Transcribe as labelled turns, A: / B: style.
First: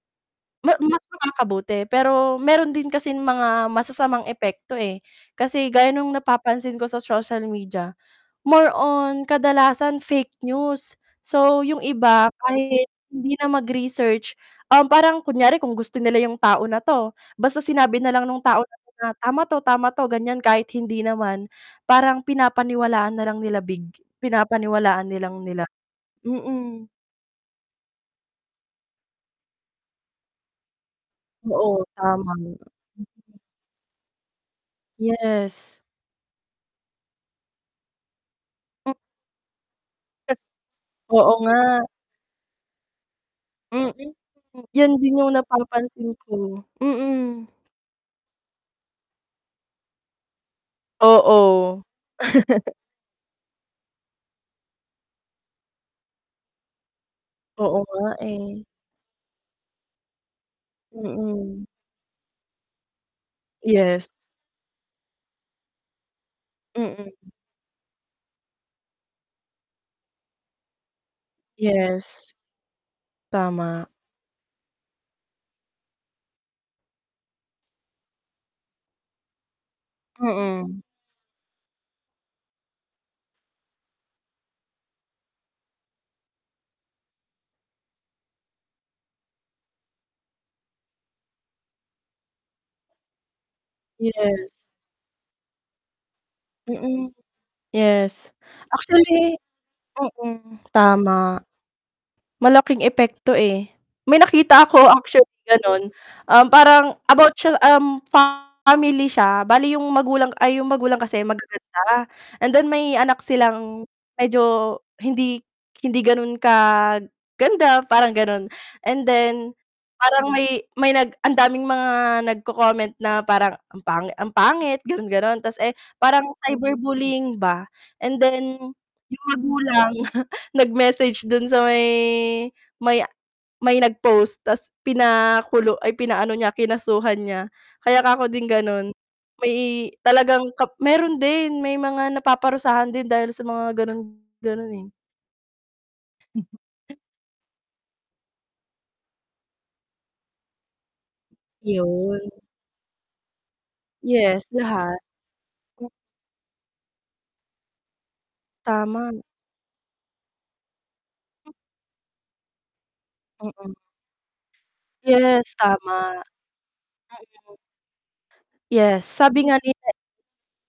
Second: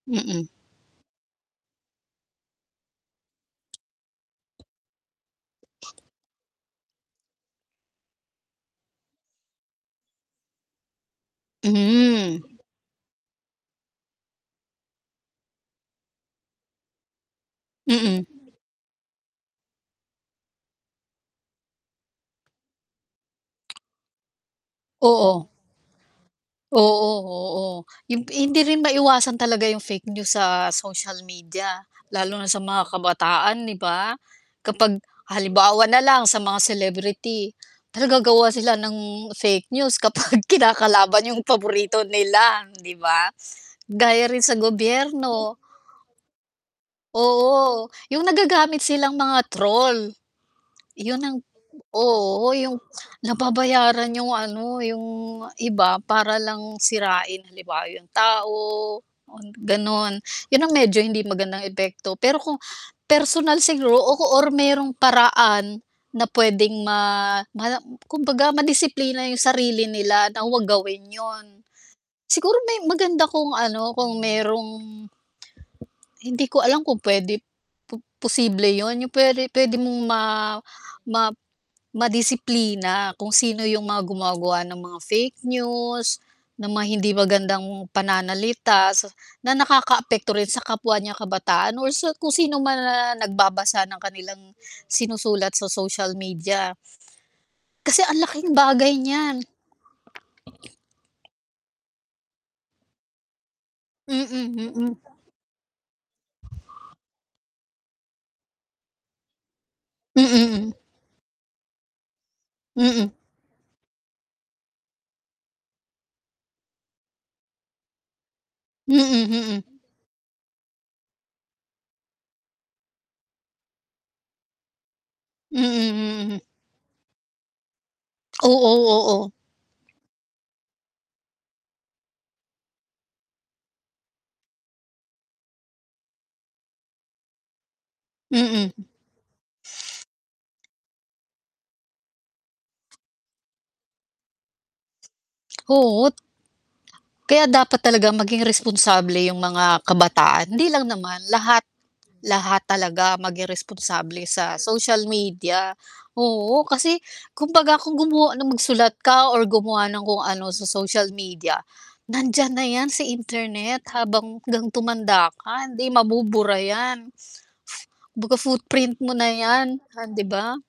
A: Mm.
B: Ma mas makakabuti. Pero, meron din kasing mga masasamang epekto, eh, kasi gaya nung napapansin ko sa social media, more on kadalasan fake news, so yung iba
A: Mhm.
B: kahit hindi na mag-research, um, parang kunyari kung gusto nila yung tao na 'to, basta sinabi
A: Mm.
B: nalang nung tao na 'to tama 'to, tama 'to ganyan kahit hindi naman, parang pinapaniwalaan nalang nila big pinapaniwalaan nalang
A: Oo.
B: nila, mm.
A: Oo, oo yung hindi rin maiwasan talaga yung fake news sa social media,
B: Oo, tama.
A: lalo na sa mga kabataan 'di ba? Kapag,
B: Yes.
A: halimbawa na lang sa mga celebrity, talaga gagawa sila ng fake news kapag kinakalaban
B: Oo
A: yung
B: nga.
A: paborito nila 'di ba?
B: Mm,
A: Gaya rin sa
B: yan din yung
A: gobyerno.
B: napapansin ko, mm.
A: Oo, yung nagagamit silang mga troll. Yun ang
B: Oo.
A: oo yung nababayaran yung ano, yung iba para lang sirain
B: Oo
A: halimbawa yung
B: nga, eh.
A: tao, ganun. Yun ang medyo hindi magandang
B: Mm.
A: epekto pero kung, personal siguro
B: Yes.
A: o or merong paraan, na pwedeng
B: Mm.
A: ma ma kumbaga ma-disiplina yung sarili nila na wag gawin yun.
B: Yes.
A: Siguro may maganda kung
B: Tama.
A: ano, kung merong hindi ko alam kung pwede, po posible yun yung pwede pwede mong ma
B: Mm.
A: ma ma-disiplina kung sino yung mga gumagawa ng mga fake news, ng mga hindi magandang pananalita, sa na nakaka-apekto rin sa kapwa niyang kabataan or sa kung sino man ang nag-babasa ng
B: Yes.
A: kanilang sinusulat sa social media.
B: Mm,
A: Kasi ang
B: yes,
A: laking bagay
B: actually
A: niyan.
B: mm, tama. Malaking epekto eh. May
A: Mm,
B: nakita ako
A: mm.
B: actually ganon, um, parang about siya, um, family siya bale yung magulang ay yung
A: Mm.
B: magulang kasi magaganda, and then may
A: Mm.
B: anak silang medyo hindi hindi ganun kaganda parang ganon.
A: Mm,
B: And then,
A: mhm.
B: parang may may nag ang daming mga nagko,-comment na parang ang pangit ang pangit ganon-ganon tas eh, parang
A: Mm, mm.
B: cyber bullying ba. And then,
A: Oo,
B: yung
A: oo.
B: magulang nag-message dun sa may may may nag-post tas pina kulu ay pinaano niya kinasuhan niya. Kaya 'kako din
A: Mm.
B: ganon, may talagang kap meron din, may mga napaparusahan din dahil sa mga ganon-ganon, eh.
A: Oo. Kaya dapat talaga maging responsable yung mga kabataan, hindi lang naman lahat.
B: Yun.
A: Lahat talaga maging responsable
B: Yes,
A: sa
B: lahat.
A: social media, oo kasi kumbaga kung gumawa ng magsulat
B: Tama.
A: ka or gumawa ng kung ano sa social media, nandiyan na yan sa
B: Mm.
A: internet habang 'gang tumanda
B: Yes,
A: ka, hindi
B: tama.
A: mabubura yan.
B: Mm.
A: Kumbaga footprint
B: Yes,
A: mo na
B: sabi nga
A: yan,
B: nila
A: di ba?